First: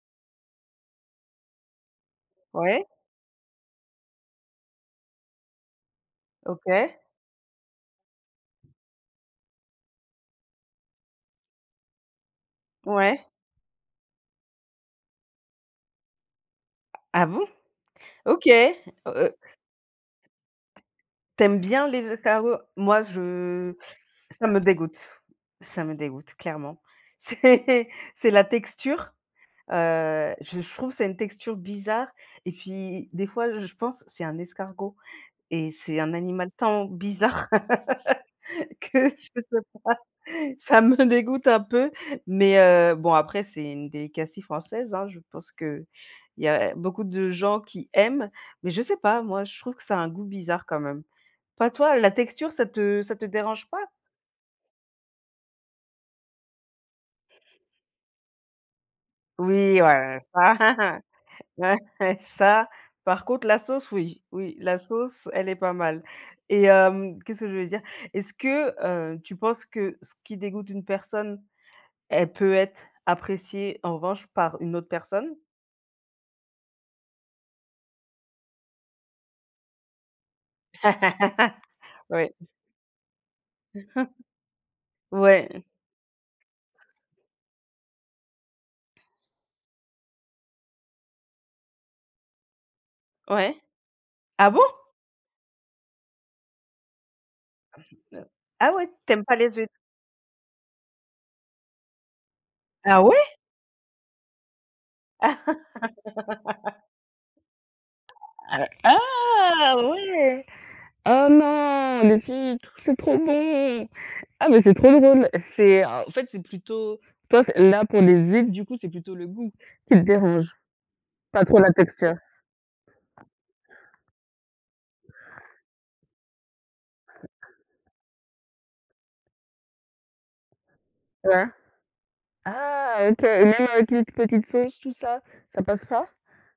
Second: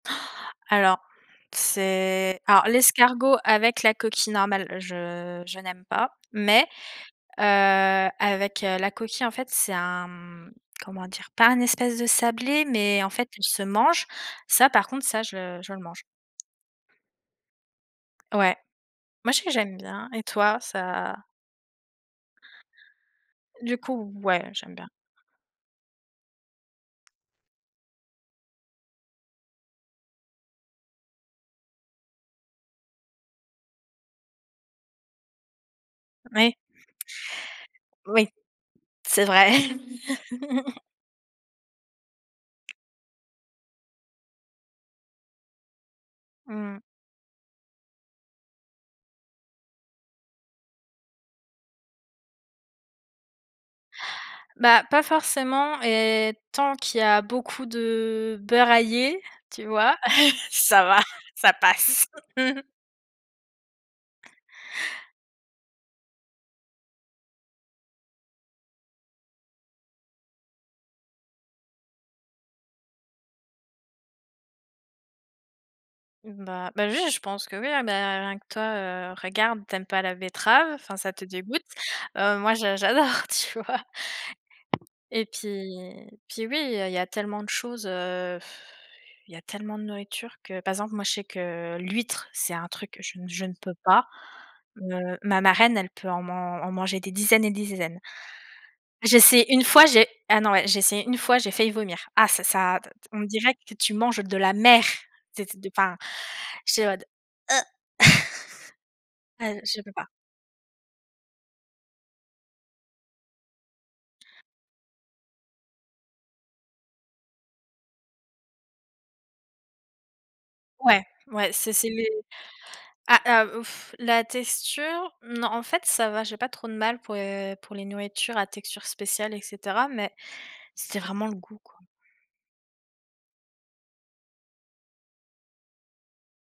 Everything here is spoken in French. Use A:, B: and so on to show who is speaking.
A: Alors, c'est alors
B: Ouais.
A: l'escargot avec la coquille normale, je je n'aime pas mais
B: OK.
A: heu, avec heu, la coquille, en fait, c'est un, mmh, comment dire? Pas un espèce de sablé, mais en
B: Ouais.
A: fait, il se mange, ça par contre, ça, je je le mange.
B: Ah bon? OK,
A: Ouais.
B: oh,
A: Moi,
B: heu
A: je sais que j'aime bien et toi,
B: t
A: ça?
B: tu aimes bien les escargots? Moi, je
A: Du coup,
B: ça
A: ouais,
B: me
A: j'aime bien.
B: dégoûte ça me dégoûte, clairement. C'est c'est la texture, heu, je je trouve que c'est une texture bizarre et puis, des fois, je pense, c'est un escargot et c'est un animal
A: Oui.
B: tant bizarre
A: Oui.
B: que
A: C'est
B: je sais
A: vrai.
B: pas, ça me dégoûte un peu, mais heu, bon, après c'est une delicacy française, hein. Je pense qu'il y a
A: Mmh mh.
B: beaucoup de gens qui aiment mais je sais pas, moi, je trouve que ça a un goût bizarre quand même, pas toi? La texture, ça te ça te dérange pas?
A: Bah, pas forcément et tant qu'il y a beaucoup de beurre aillé, tu
B: Oui,
A: vois?
B: ouais, ça,
A: Ça va, ça
B: ouais,
A: passe!
B: ça, par contre, la sauce, oui, oui, la sauce, elle est pas mal et hem, qu'est-ce que je voulais dire? Est-ce que, heu, tu penses que ce qui dégoûte une personne, elle peut être appréciée en revanche par une autre personne?
A: Bah bah, oui, je pense que, oui, ah, beh, rien que toi, heu, regarde, tu aimes pas la betterave, enfin, ça te dégoûte,
B: Oui.
A: heu, moi, j'a j'adore, tu vois? Et puis
B: Ouais.
A: et puis, oui, il y a il y a tellement de choses, heu, il y a tellement de nourriture que, par exemple, moi, je sais que, heu, l'huître, c'est un truc que je je ne
B: Ouais.
A: peux pas,
B: Ah bon?
A: heu, ma marraine, elle peut en man en manger des dizaines et des dizaines.
B: Ah ouais? Tu
A: J'ai
B: aimes pas
A: essayé
B: les
A: 1
B: hui
A: fois, j'ai ah non, ouais, j'ai essayé 1 fois, j'ai failli vomir! Ah ça ça d d
B: Ah
A: on on
B: ouais?
A: dirait que tu manges de la mer! C'est c enfin, j'étais en mode: «heu»!
B: Heu,
A: Ah!
B: ah,
A: Je peux pas!
B: ouais! Ah non, les huîtres, c'est trop bon! Ah, mais c'est trop drôle! C'est en fait, c'est plutôt toi, c là, pour les huîtres, du coup, c'est plutôt le goût qui te dérange?
A: Ouais,
B: Pas
A: ouais,
B: trop la
A: c'est c'est les
B: texture?
A: ah, ah, la texture, non, en fait, ça va, j'ai pas trop de mal pour, heu, pour les nourritures à texture spéciale et cetera mais c'était vraiment le
B: Ouais.
A: goût, quoi.
B: Ah, OK et même avec une petite sauce, tout ça, ça passe pas?